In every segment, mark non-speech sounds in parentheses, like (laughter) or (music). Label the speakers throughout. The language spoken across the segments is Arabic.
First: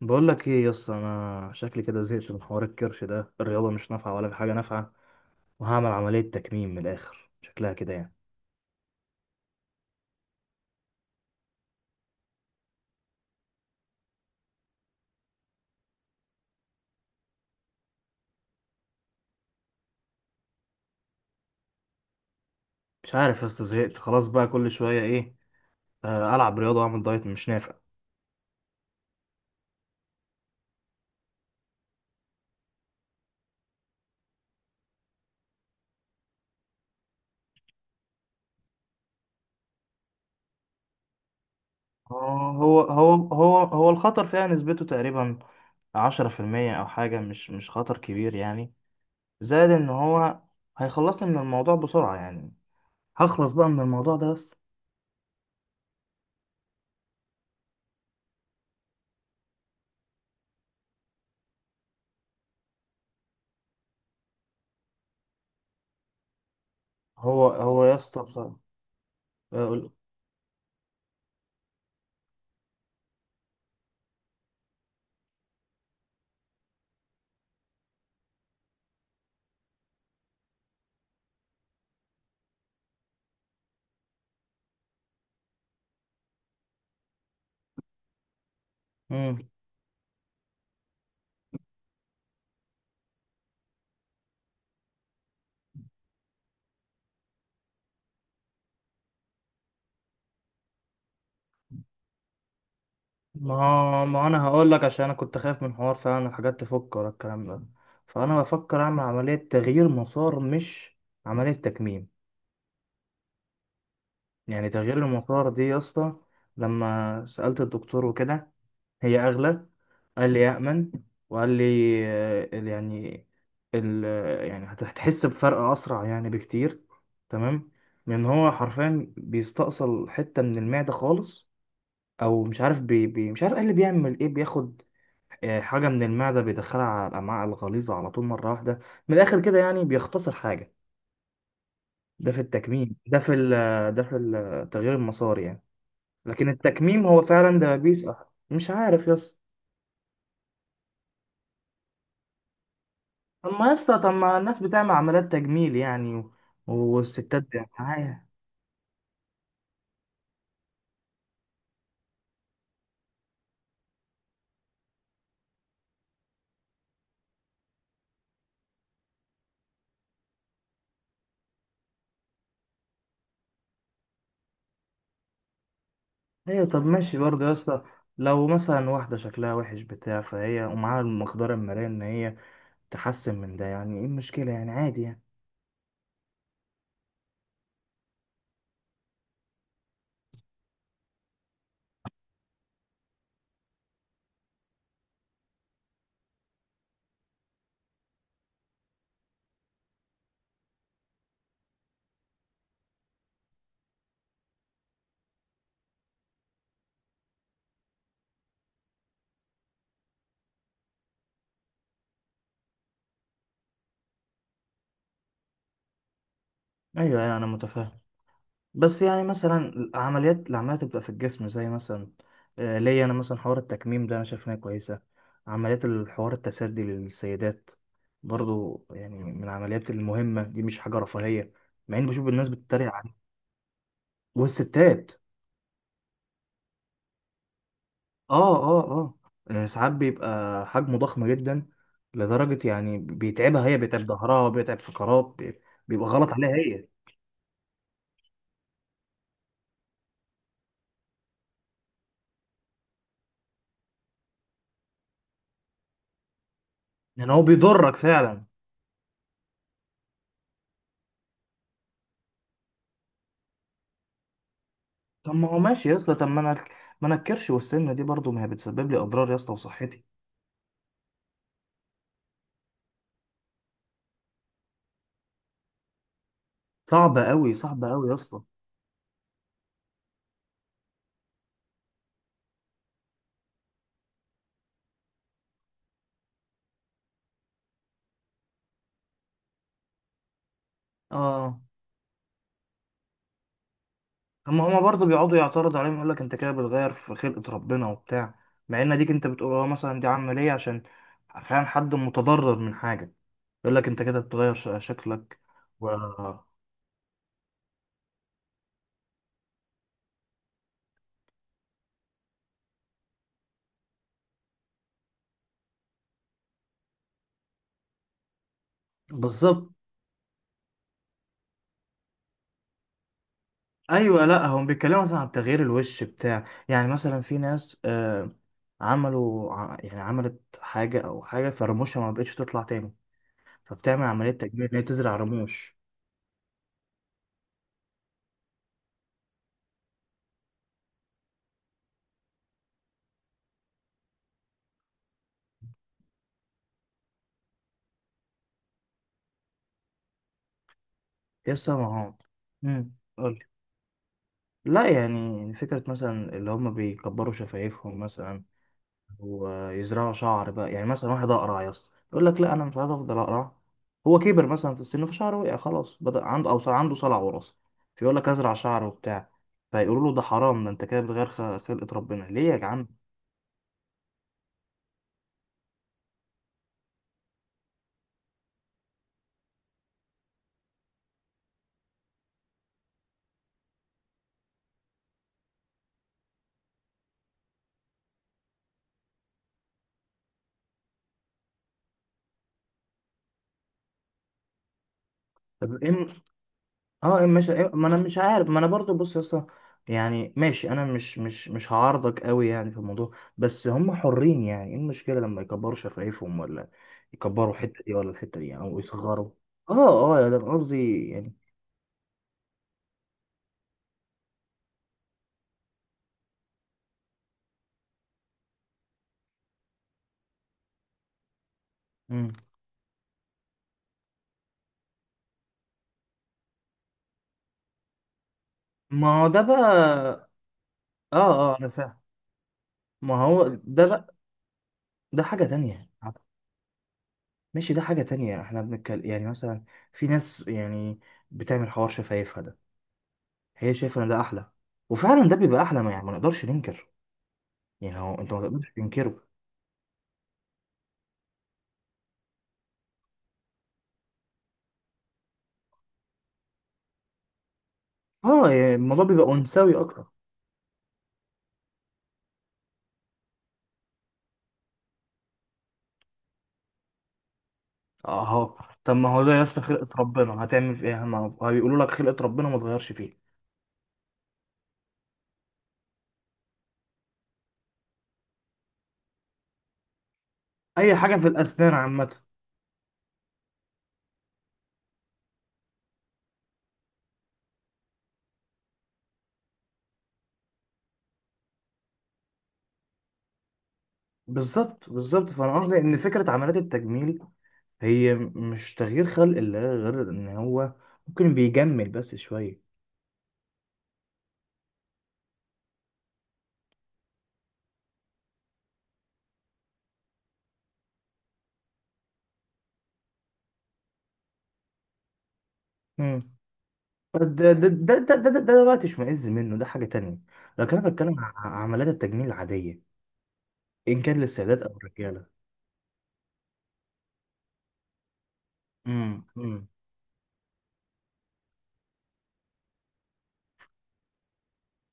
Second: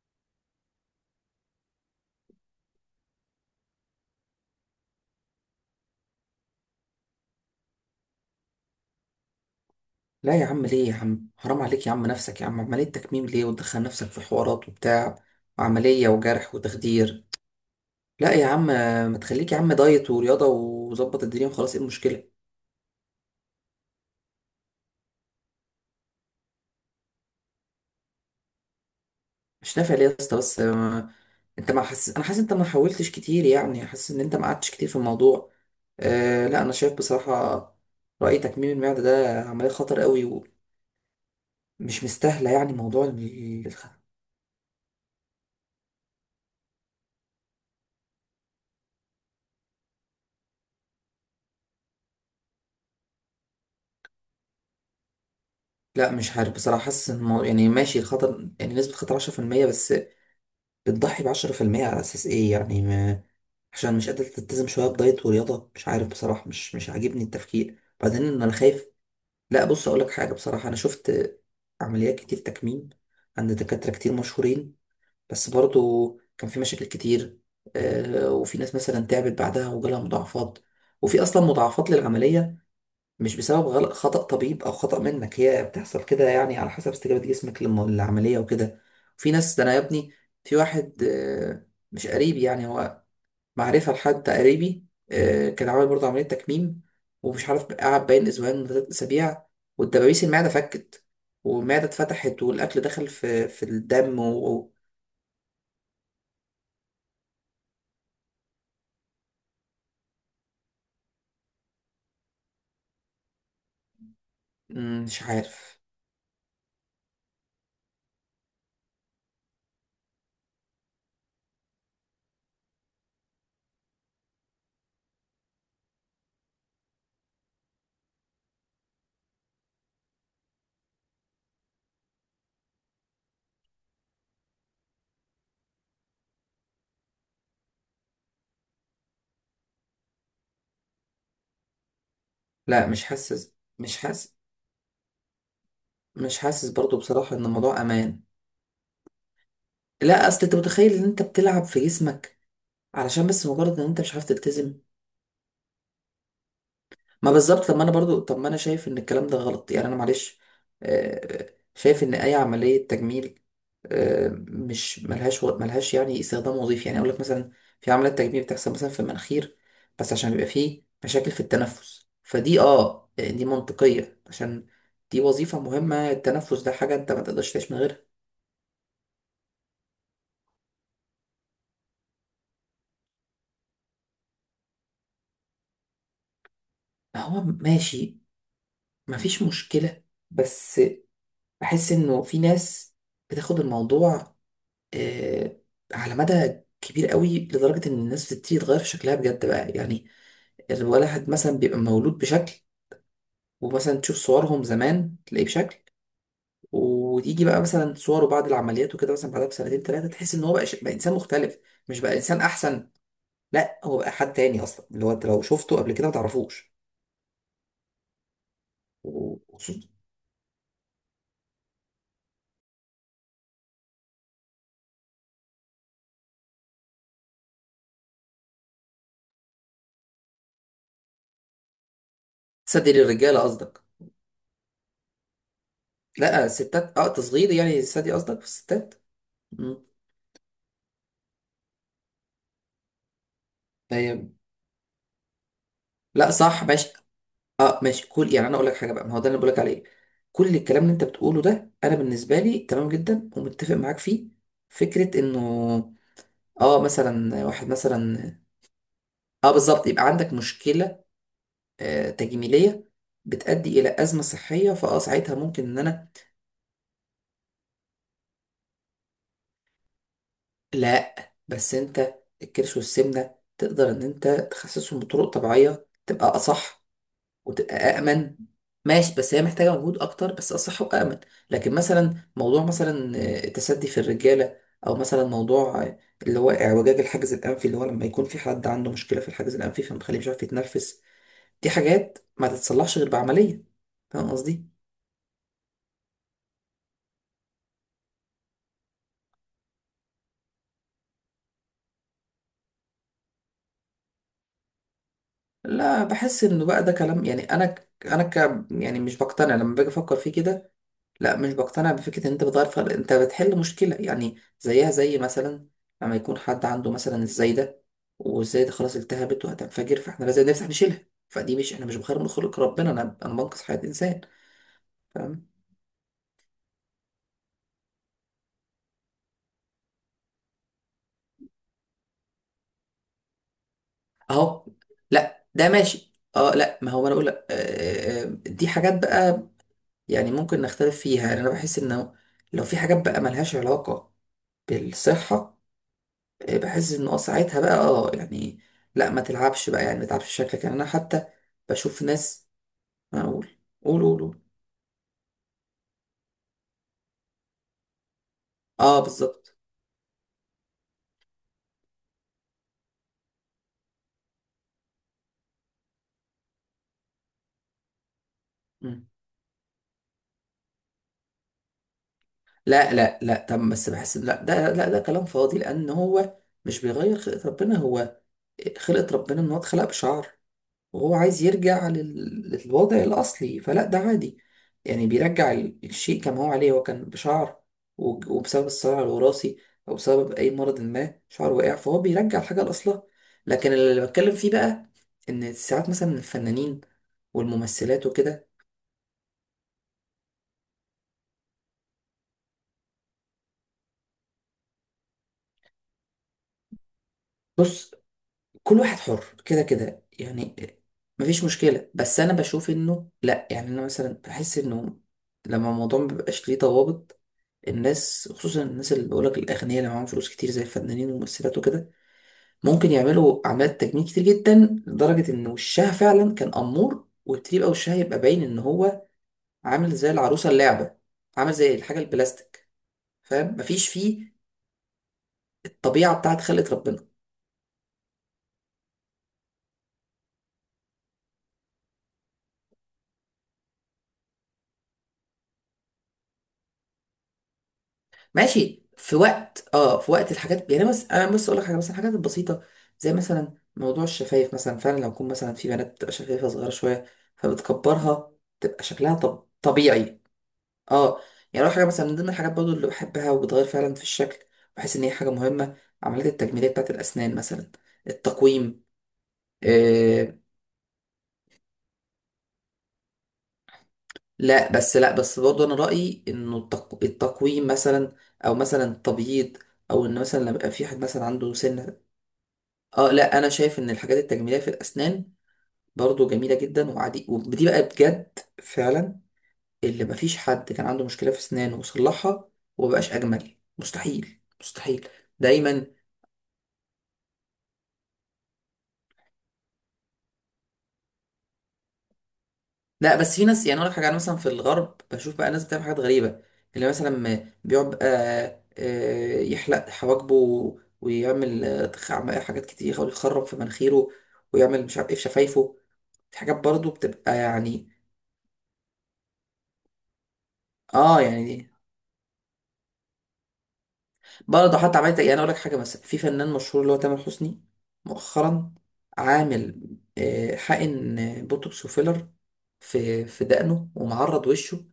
Speaker 1: بقول لك ايه يا اسطى، انا شكلي كده زهقت من حوار الكرش ده. الرياضه مش نافعه ولا في حاجه نافعه، وهعمل عمليه تكميم من الاخر شكلها كده يعني.
Speaker 2: لا يا عم، ليه يا عم؟ حرام عليك يا عم، نفسك يا عم عملية تكميم ليه؟ وتدخل نفسك في حوارات وبتاع وعملية وجرح وتخدير. لا يا عم، ما تخليك يا عم دايت ورياضة وظبط الدنيا وخلاص. ايه المشكلة؟
Speaker 1: مش عارف يا اسطى، زهقت خلاص بقى. كل شويه ايه، العب رياضه واعمل دايت مش نافع.
Speaker 2: مش نافع ليه يا اسطى؟ بس. انت ما حاسس؟ انا حاسس انت ما حاولتش كتير، يعني حاسس ان انت ما قعدتش كتير في الموضوع. أه لا، انا شايف بصراحة رأي تكميم المعدة ده عملية خطر قوي ومش مستاهلة.
Speaker 1: آه،
Speaker 2: يعني
Speaker 1: هو
Speaker 2: موضوع
Speaker 1: هو هو هو الخطر فيها نسبته تقريبا 10% او حاجه، مش مش خطر كبير يعني. زائد ان هو هيخلصني من الموضوع بسرعه يعني، هخلص بقى من الموضوع ده بس.
Speaker 2: لا مش عارف بصراحة، حاسس ان يعني ماشي الخطر، يعني نسبة خطر 10% بس. بتضحي بعشرة في المية على أساس إيه؟ يعني ما عشان مش قادر تلتزم شوية بدايت ورياضة، مش عارف بصراحة، مش عاجبني
Speaker 1: هو
Speaker 2: التفكير
Speaker 1: هو يا اسطى
Speaker 2: بعدين إن أنا
Speaker 1: بصراحة.
Speaker 2: خايف. لا بص
Speaker 1: آه،
Speaker 2: أقولك حاجة بصراحة، أنا شفت عمليات كتير تكميم عند دكاترة كتير مشهورين، بس برضو كان في مشاكل كتير. وفي ناس مثلا تعبت بعدها وجالها مضاعفات، وفي أصلا مضاعفات للعملية، مش بسبب غلط خطأ طبيب او خطأ منك، هي بتحصل كده يعني على حسب استجابة جسمك للعملية وكده. في
Speaker 1: قول.
Speaker 2: ناس، ده انا يا ابني، في واحد مش قريبي، يعني هو معرفة لحد قريبي، كان عامل برضه عملية تكميم، ومش عارف قعد باين اسبوعين ولا تلات اسابيع والدبابيس المعدة فكت والمعدة اتفتحت والاكل دخل في
Speaker 1: ما
Speaker 2: الدم
Speaker 1: ما انا هقول لك، عشان انا كنت خايف من حوار فعلا الحاجات تفك ولا الكلام ده. فانا بفكر اعمل عمليه تغيير مسار مش عمليه تكميم. يعني تغيير
Speaker 2: مش
Speaker 1: المسار دي يا
Speaker 2: عارف.
Speaker 1: اسطى، لما سالت الدكتور وكده، هي اغلى. قال لي يامن، وقال لي يعني ال آه، يعني هتحس بفرق اسرع يعني بكتير. تمام؟ لان هو حرفيا بيستأصل حته من المعده خالص. او مش عارف، بي بي مش عارف، قال لي بيعمل ايه، بياخد حاجة من المعدة بيدخلها على الأمعاء الغليظة على طول مرة واحدة. من الآخر كده يعني، بيختصر حاجة. ده في
Speaker 2: لا
Speaker 1: التكميم، ده في التغيير المساري يعني.
Speaker 2: مش
Speaker 1: لكن
Speaker 2: حاسس برضه
Speaker 1: التكميم هو
Speaker 2: بصراحة ان
Speaker 1: فعلا
Speaker 2: الموضوع
Speaker 1: دبابيس،
Speaker 2: امان.
Speaker 1: مش عارف يا اسطى.
Speaker 2: لا اصل انت متخيل ان انت بتلعب في جسمك علشان بس
Speaker 1: طب ما يا
Speaker 2: مجرد ان
Speaker 1: اسطى،
Speaker 2: انت
Speaker 1: طب
Speaker 2: مش عارف
Speaker 1: ما الناس
Speaker 2: تلتزم.
Speaker 1: بتعمل عمليات تجميل يعني،
Speaker 2: ما
Speaker 1: والستات
Speaker 2: بالظبط، طب ما انا برضو،
Speaker 1: معايا.
Speaker 2: طب ما انا شايف ان الكلام ده غلط يعني، انا معلش آه، شايف ان اي عمليه تجميل مش ملهاش ملهاش يعني استخدام وظيفي. يعني اقول لك مثلا في عمليه تجميل بتحصل مثلا في المناخير، بس عشان بيبقى فيه مشاكل في التنفس، فدي دي منطقيه عشان دي وظيفه مهمه، التنفس
Speaker 1: ايوه
Speaker 2: ده
Speaker 1: طب
Speaker 2: حاجه انت
Speaker 1: ماشي
Speaker 2: ما
Speaker 1: برضه يا
Speaker 2: تقدرش تعيش من
Speaker 1: اسطى،
Speaker 2: غيرها.
Speaker 1: لو مثلا واحدة شكلها وحش بتاع، فهي ومعاها المقدرة المالية إن هي تحسن من ده، يعني ايه المشكلة يعني؟ عادي يعني.
Speaker 2: هو ماشي، مفيش مشكله، بس بحس انه في ناس بتاخد الموضوع آه، على مدى كبير قوي لدرجة إن الناس بتبتدي تغير في شكلها بجد بقى. يعني الواحد مثلا بيبقى مولود بشكل، ومثلا تشوف صورهم زمان تلاقيه بشكل، وتيجي بقى مثلا صوره بعد العمليات وكده مثلا بعدها بسنتين ثلاثة تحس إن هو بقى إنسان مختلف. مش بقى إنسان أحسن، لا هو بقى حد تاني أصلا اللي هو أنت لو شفته قبل كده ما تعرفوش.
Speaker 1: ايوه، انا متفاهم. بس يعني
Speaker 2: وخصوصا...
Speaker 1: مثلا العمليات بتبقى في الجسم، زي مثلا ليا انا مثلا حوار التكميم ده انا شايف انها كويسه. عمليات الحوار التسدي للسيدات برضو، يعني من العمليات المهمه دي، مش حاجه رفاهيه، مع اني بشوف الناس
Speaker 2: تصدق
Speaker 1: بتتريق عليه.
Speaker 2: للرجالة قصدك؟
Speaker 1: والستات،
Speaker 2: لا الستات، تصغير يعني، الستات دي قصدك، في
Speaker 1: اه اه
Speaker 2: الستات.
Speaker 1: اه، يعني
Speaker 2: مم.
Speaker 1: ساعات بيبقى حجمه ضخم جدا لدرجه يعني بيتعبها هي، بيتعب
Speaker 2: طيب.
Speaker 1: ظهرها، بيتعب بيبقى
Speaker 2: لا
Speaker 1: غلط عليها
Speaker 2: صح
Speaker 1: هي،
Speaker 2: ماشي، اه ماشي. كل يعني انا اقول لك حاجه بقى، ما هو ده اللي بقول لك عليه، كل الكلام اللي انت بتقوله ده انا بالنسبه لي تمام جدا ومتفق معاك فيه. فكره انه اه
Speaker 1: يعني هو
Speaker 2: مثلا واحد
Speaker 1: بيضرك
Speaker 2: مثلا،
Speaker 1: فعلا.
Speaker 2: اه بالظبط، يبقى عندك مشكله تجميليه بتؤدي الى ازمه صحيه، فاه
Speaker 1: طب
Speaker 2: ساعتها
Speaker 1: ما هو
Speaker 2: ممكن ان
Speaker 1: ماشي يا
Speaker 2: انا...
Speaker 1: اسطى، طب ما انا، ما انا الكرش والسمنه دي برضو ما هي بتسبب لي اضرار يا اسطى وصحتي.
Speaker 2: لا بس انت الكرش والسمنه تقدر ان انت تخسسهم بطرق طبيعيه، تبقى اصح
Speaker 1: صعبه قوي،
Speaker 2: وتبقى
Speaker 1: صعبه قوي يا
Speaker 2: أأمن.
Speaker 1: اسطى.
Speaker 2: ماشي بس هي محتاجة مجهود أكتر بس أصح وأأمن. لكن مثلا موضوع مثلا التسدي في الرجالة، أو مثلا موضوع اللي هو اعوجاج الحاجز الأنفي، اللي هو لما يكون في حد عنده مشكلة في الحاجز الأنفي فمخليه مش عارف يتنفس،
Speaker 1: اه.
Speaker 2: دي حاجات ما تتصلحش غير بعملية. فاهم
Speaker 1: طب ما
Speaker 2: قصدي؟
Speaker 1: هما برضو بيقعدوا يعترضوا عليهم، يقول لك انت كده بتغير في خلقه ربنا وبتاع، مع ان ديك انت بتقول اه مثلا دي عمليه عشان فعلا حد متضرر من حاجه، يقول لك انت كده بتغير شكلك و...
Speaker 2: لا بحس إنه بقى ده كلام، يعني أنا يعني مش بقتنع لما باجي أفكر فيه كده. لا مش بقتنع بفكرة ان انت بتغير، فرق انت بتحل مشكلة يعني، زيها زي مثلا لما يكون حد عنده مثلا الزايدة والزايدة خلاص التهبت
Speaker 1: بالظبط.
Speaker 2: وهتنفجر فاحنا لازم نفتح نشيلها، فدي مش احنا مش بخير من خلق ربنا، انا انا بنقص حياة انسان.
Speaker 1: ايوه، لا هم بيتكلموا مثلا عن
Speaker 2: فاهم.
Speaker 1: تغيير الوش بتاع، يعني مثلا في ناس آه يعني عملت حاجه، او حاجه فرموشها ما بقتش تطلع تاني، فبتعمل عملية
Speaker 2: اهو.
Speaker 1: تجميل إن هي تزرع
Speaker 2: لا ده
Speaker 1: رموش.
Speaker 2: ماشي، اه. لا ما هو انا اقول لك دي حاجات بقى يعني ممكن نختلف فيها، يعني انا بحس انه لو في حاجات بقى ملهاش علاقة بالصحة، بحس ان ساعتها بقى يعني لا ما تلعبش بقى، يعني ما تلعبش شكلك. يعني انا حتى
Speaker 1: يس ما
Speaker 2: بشوف
Speaker 1: هو،
Speaker 2: ناس...
Speaker 1: امم،
Speaker 2: ما
Speaker 1: قولي.
Speaker 2: اقول، قول قول قول.
Speaker 1: لا، يعني فكرة مثلا اللي هم بيكبروا شفايفهم مثلا
Speaker 2: اه بالظبط.
Speaker 1: ويزرعوا شعر بقى، يعني مثلا واحد أقرع يا اسطى يقول لك لا أنا مش عايز أفضل أقرع، هو كبر مثلا في السن فشعره وقع خلاص، بدأ عنده أو صار عنده صلع وراثي، فيقول لك أزرع شعر
Speaker 2: مم.
Speaker 1: وبتاع، فيقولوا له ده حرام، ده أنت كده بتغير خلقة ربنا، ليه يا جعان؟
Speaker 2: لا لا لا، طب بس بحس لا ده كلام فاضي لان هو مش بيغير خلقة ربنا، هو خلقة ربنا ان هو اتخلق بشعر وهو عايز يرجع للوضع الأصلي، فلا ده عادي يعني بيرجع الشيء كما هو عليه. هو كان بشعر وبسبب الصراع الوراثي أو بسبب أي مرض ما شعره وقع، فهو بيرجع الحاجة لأصلها. لكن اللي بتكلم فيه بقى إن
Speaker 1: طب
Speaker 2: ساعات
Speaker 1: إيه.
Speaker 2: مثلا الفنانين
Speaker 1: اه مش ما انا
Speaker 2: والممثلات
Speaker 1: مش عارف،
Speaker 2: وكده...
Speaker 1: ما انا برضو بص يا اسطى، يعني ماشي، انا مش هعارضك قوي يعني في الموضوع، بس هم حرين، يعني ايه المشكله لما يكبروا شفايفهم، ولا يكبروا الحته
Speaker 2: بص
Speaker 1: دي ولا الحته دي يعني، او
Speaker 2: كل واحد حر
Speaker 1: يصغروا؟
Speaker 2: كده
Speaker 1: اه
Speaker 2: كده
Speaker 1: اه، يعني أنا
Speaker 2: يعني.
Speaker 1: قصدي يعني.
Speaker 2: مفيش مشكلة، بس أنا بشوف إنه لأ، يعني أنا مثلا بحس إنه لما الموضوع مبيبقاش ليه ضوابط، الناس خصوصا الناس اللي بقولك الأغنياء اللي معاهم فلوس كتير زي الفنانين والممثلات وكده
Speaker 1: مم.
Speaker 2: ممكن يعملوا أعمال تجميل كتير جدا لدرجة إن وشها فعلا كان أمور وتبقى وشها يبقى باين إن هو
Speaker 1: ما هو ده
Speaker 2: عامل زي
Speaker 1: بقى.
Speaker 2: العروسة اللعبة،
Speaker 1: اه
Speaker 2: عامل
Speaker 1: اه انا
Speaker 2: زي الحاجة
Speaker 1: فاهم.
Speaker 2: البلاستيك.
Speaker 1: ما هو
Speaker 2: فاهم؟
Speaker 1: ده
Speaker 2: مفيش
Speaker 1: بقى
Speaker 2: فيه
Speaker 1: ده حاجه تانية.
Speaker 2: الطبيعة بتاعت خلقة ربنا.
Speaker 1: ماشي، ده حاجه تانية. احنا بنتكلم يعني مثلا في ناس يعني بتعمل حوار شفايفها ده، هي شايفه ان ده احلى، وفعلا ده بيبقى احلى، ما يعني ما نقدرش ننكر، يعني هو انت ما تقدرش
Speaker 2: ماشي في
Speaker 1: تنكره.
Speaker 2: وقت، اه في وقت الحاجات يعني. بس انا بس اقول لك حاجه، مثلا الحاجات البسيطه زي مثلا موضوع الشفايف مثلا، فعلا لو يكون مثلا في بنات بتبقى شفايفها صغيره شويه فبتكبرها
Speaker 1: اه، يعني
Speaker 2: تبقى
Speaker 1: الموضوع
Speaker 2: شكلها
Speaker 1: بيبقى
Speaker 2: طب
Speaker 1: انثوي اكتر.
Speaker 2: طبيعي، اه. يعني اول حاجه مثلا من ضمن الحاجات برضو اللي بحبها وبتغير فعلا في الشكل، بحس ان هي حاجه مهمه، عمليات التجميليه بتاعت الاسنان مثلا،
Speaker 1: اه.
Speaker 2: التقويم.
Speaker 1: طب ما هو ده يا اسطى، خلقة
Speaker 2: آه
Speaker 1: ربنا هتعمل في ايه؟ ما هيقولوا لك خلقة ربنا ما تغيرش فيه.
Speaker 2: لا بس برضو انا رايي انه التقويم مثلا، او مثلا تبييض، او ان مثلا لما يبقى في
Speaker 1: اي
Speaker 2: حد
Speaker 1: حاجة
Speaker 2: مثلا
Speaker 1: في
Speaker 2: عنده
Speaker 1: الاسنان
Speaker 2: سنه،
Speaker 1: عامة.
Speaker 2: اه لا انا شايف ان الحاجات التجميليه في الاسنان برضو جميله جدا وعادي، ودي بقى بجد فعلا اللي مفيش حد كان عنده مشكله في اسنانه وصلحها ومبقاش اجمل، مستحيل
Speaker 1: بالظبط،
Speaker 2: مستحيل.
Speaker 1: بالظبط. فانا قصدي
Speaker 2: دايما.
Speaker 1: ان فكرة عمليات التجميل هي مش تغيير خلق الله، غير ان هو ممكن بيجمل بس شوية.
Speaker 2: لا بس في ناس، يعني اقول لك حاجه، انا مثلا في الغرب بشوف بقى ناس بتعمل حاجات غريبه، اللي مثلا بيقعد يحلق حواجبه، ويعمل حاجات كتير، يحاول يخرم في مناخيره ويعمل مش عارف ايه في شفايفه.
Speaker 1: مم.
Speaker 2: في حاجات برضو بتبقى
Speaker 1: ده ده ده
Speaker 2: يعني
Speaker 1: ده بقى تشمئز منه ده حاجة تانية، لكن انا بتكلم
Speaker 2: اه
Speaker 1: عن
Speaker 2: يعني.
Speaker 1: عمليات التجميل العادية، ان كان للسيدات او
Speaker 2: برضه حتى عملت،
Speaker 1: الرجالة.
Speaker 2: يعني اقول لك حاجه، مثلا في فنان مشهور اللي هو تامر حسني مؤخرا
Speaker 1: امم.
Speaker 2: عامل حقن بوتوكس وفيلر في دقنه ومعرض وشه،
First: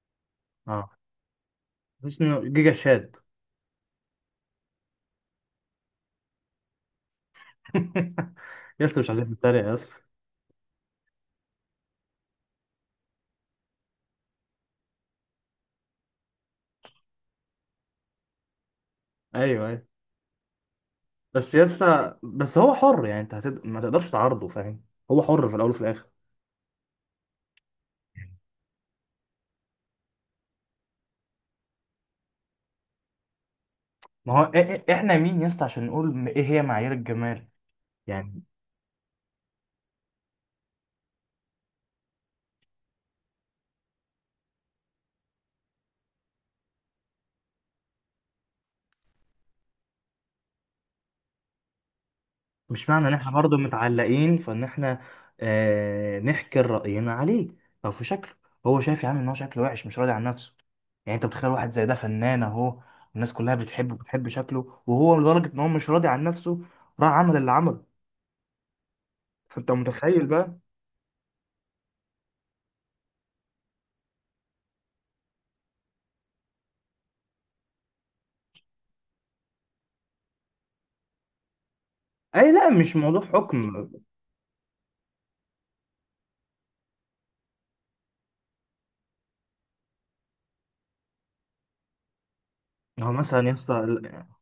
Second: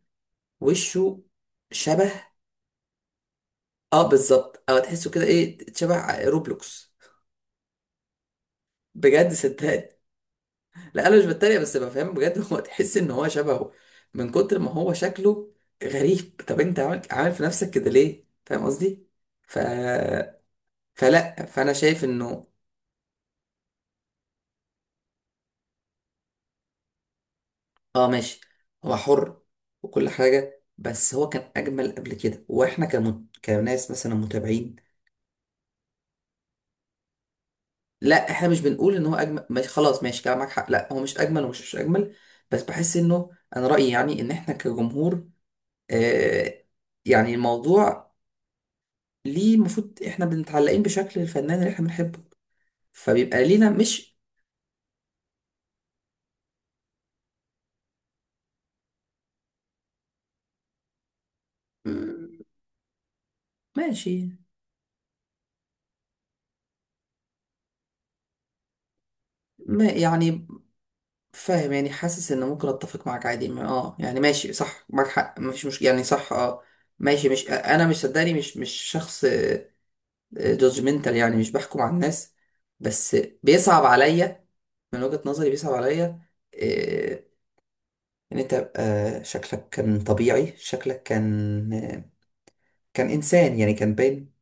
Speaker 1: اه،
Speaker 2: وشه شبه،
Speaker 1: اسمه جيجا شاد.
Speaker 2: اه بالظبط. او تحسه كده ايه، شبه روبلوكس.
Speaker 1: (laughs) يا اسطى مش عايزين
Speaker 2: بجد
Speaker 1: نتريق يا اسطى.
Speaker 2: صدقني، لا انا مش بتريق بس بفهم بجد. (laughs) هو تحس ان هو شبهه من كتر ما هو شكله غريب. طب انت عامل عامل في نفسك كده ليه؟ فاهم قصدي؟ ف
Speaker 1: ايوه ايوه.
Speaker 2: فلا،
Speaker 1: بس يا
Speaker 2: فانا شايف
Speaker 1: اسطى،
Speaker 2: انه...
Speaker 1: بس هو حر يعني، انت ما تقدرش تعارضه، فاهم؟ هو حر في الاول وفي الاخر.
Speaker 2: اه ماشي، هو حر وكل حاجه، بس هو كان اجمل قبل كده واحنا كناس مثلا
Speaker 1: ما هو
Speaker 2: متابعين.
Speaker 1: احنا مين يا اسطى عشان نقول ايه هي معايير الجمال؟
Speaker 2: لا
Speaker 1: يعني
Speaker 2: احنا مش بنقول ان هو اجمل، ماشي خلاص ماشي كلامك حق، لا هو مش اجمل ومش مش اجمل، بس بحس انه انا رايي يعني ان احنا كجمهور آه يعني الموضوع، ليه المفروض احنا بنتعلقين بشكل الفنان اللي احنا بنحبه
Speaker 1: مش معنى ان احنا
Speaker 2: فبيبقى
Speaker 1: برضه
Speaker 2: لينا مش...
Speaker 1: متعلقين فان احنا نحكر رأينا عليه او في شكله. هو شايف يا عم ان هو شكله وحش، مش راضي عن نفسه. يعني انت بتخيل واحد زي ده
Speaker 2: مم،
Speaker 1: فنان اهو، الناس كلها بتحبه،
Speaker 2: ماشي.
Speaker 1: بتحب شكله، وهو لدرجة ان هو مش راضي عن نفسه، راح عمل اللي عمله، فانت
Speaker 2: ما
Speaker 1: متخيل
Speaker 2: يعني
Speaker 1: بقى.
Speaker 2: فاهم يعني، حاسس ان ممكن اتفق معاك عادي يعني ماشي صح معاك حق، مفيش مش يعني صح ماشي. مش انا مش، صدقني مش مش شخص جادجمنتال يعني، مش بحكم على الناس.
Speaker 1: اي لا، مش
Speaker 2: بس
Speaker 1: موضوع حكم.
Speaker 2: بيصعب عليا، من وجهة نظري بيصعب عليا إيه، ان انت يبقى شكلك كان طبيعي، شكلك كان كان
Speaker 1: هو مثلا يا
Speaker 2: انسان يعني،
Speaker 1: اسطى
Speaker 2: كان باين.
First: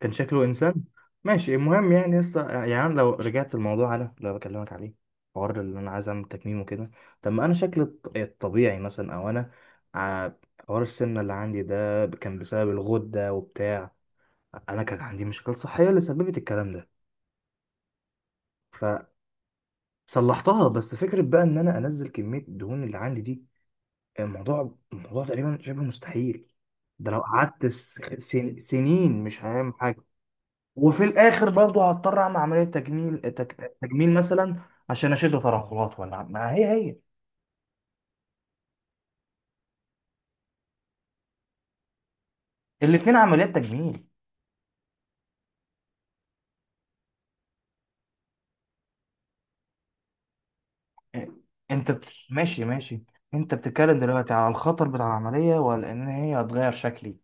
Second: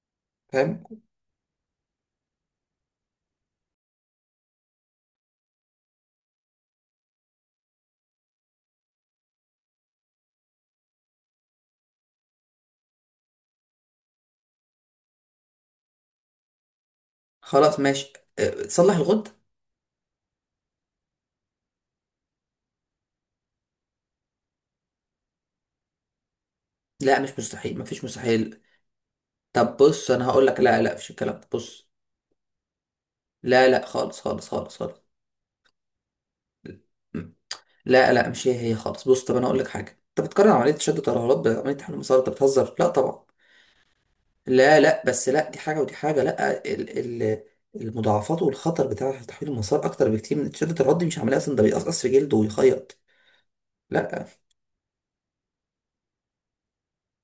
Speaker 1: كان شكله انسان.
Speaker 2: فاهم.
Speaker 1: ماشي، المهم يعني يا اسطى، يعني أنا لو رجعت الموضوع انا اللي أنا بكلمك عليه، حوار اللي انا عايز اعمل تكميم وكده، طب ما انا شكلي الطبيعي مثلا، او انا ع- حوار السمنه اللي عندي ده كان بسبب الغده وبتاع، انا كان عندي مشاكل صحيه اللي سببت الكلام ده
Speaker 2: خلاص ماشي. تصلح الغد.
Speaker 1: فصلحتها. بس فكره بقى ان انا انزل كميه الدهون اللي عندي دي، الموضوع تقريبا شبه مستحيل. ده لو
Speaker 2: لا مش
Speaker 1: قعدت
Speaker 2: مستحيل، مفيش مستحيل.
Speaker 1: سنين مش هعمل
Speaker 2: طب
Speaker 1: حاجة.
Speaker 2: بص انا هقول لك، لا لا
Speaker 1: وفي
Speaker 2: مفيش الكلام ده،
Speaker 1: الآخر برضه
Speaker 2: بص.
Speaker 1: هضطر أعمل عملية تجميل،
Speaker 2: لا لا
Speaker 1: تجميل
Speaker 2: خالص خالص
Speaker 1: مثلا
Speaker 2: خالص خالص.
Speaker 1: عشان أشد ترهلات، ولا ما هي هي.
Speaker 2: لا لا مش هي خالص، بص طب انا هقول لك حاجه، انت بتقارن عمليه شد الترهلات بعمليه تحمل المسار؟ انت بتهزر، لا
Speaker 1: الاتنين
Speaker 2: طبعا.
Speaker 1: عمليات تجميل.
Speaker 2: لا لا بس لا دي حاجة ودي حاجة، لا ال ال المضاعفات والخطر بتاع تحويل المسار أكتر بكتير من تيشيرت الرد، مش عملية أصلا ده
Speaker 1: أنت
Speaker 2: بيقصقص في جلده
Speaker 1: ماشي
Speaker 2: ويخيط.
Speaker 1: ماشي. أنت بتتكلم
Speaker 2: لا
Speaker 1: دلوقتي على الخطر بتاع العملية، ولا إن هي هتغير شكلي؟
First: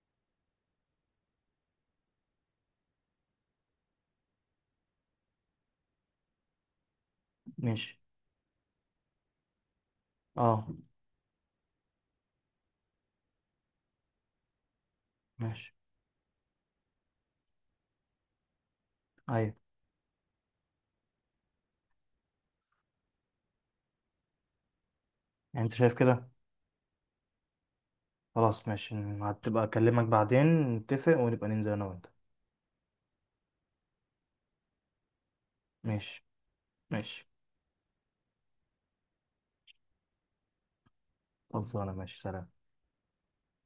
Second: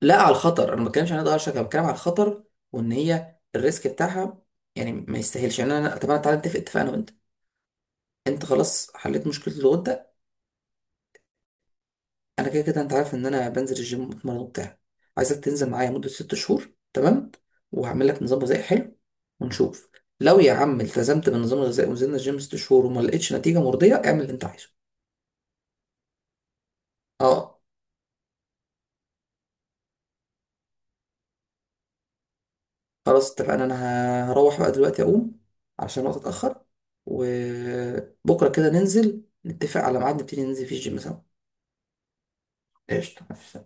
Speaker 2: لا، على الخطر أنا ما بتكلمش عن ضرر شكل، أنا بتكلم على الخطر وإن هي الريسك بتاعها يعني ما يستاهلش. يعني أنا، طب أنا تعالى نتفق، اتفق أنا وأنت،
Speaker 1: ماشي.
Speaker 2: أنت خلاص حليت مشكلة الغدة،
Speaker 1: أه
Speaker 2: انا كده كده انت عارف ان انا بنزل الجيم وبتمرن وبتاع، عايزك تنزل
Speaker 1: ماشي.
Speaker 2: معايا مده 6 شهور، تمام، وهعمل لك نظام غذائي حلو
Speaker 1: أيوه.
Speaker 2: ونشوف. لو يا عم التزمت بالنظام الغذائي ونزلنا الجيم 6 شهور وما لقيتش نتيجه مرضيه اعمل اللي انت عايزه.
Speaker 1: يعني أنت شايف كده؟
Speaker 2: اه
Speaker 1: خلاص ماشي، هتبقى أكلمك بعدين نتفق ونبقى ننزل أنا وأنت.
Speaker 2: خلاص اتفقنا، انا هروح بقى دلوقتي اقوم عشان الوقت
Speaker 1: ماشي
Speaker 2: اتاخر،
Speaker 1: ماشي.
Speaker 2: وبكره كده ننزل نتفق على ميعاد نبتدي ننزل فيه الجيم سوا.
Speaker 1: خلصانة، ماشي، سلام.
Speaker 2: قشطه، مفيش.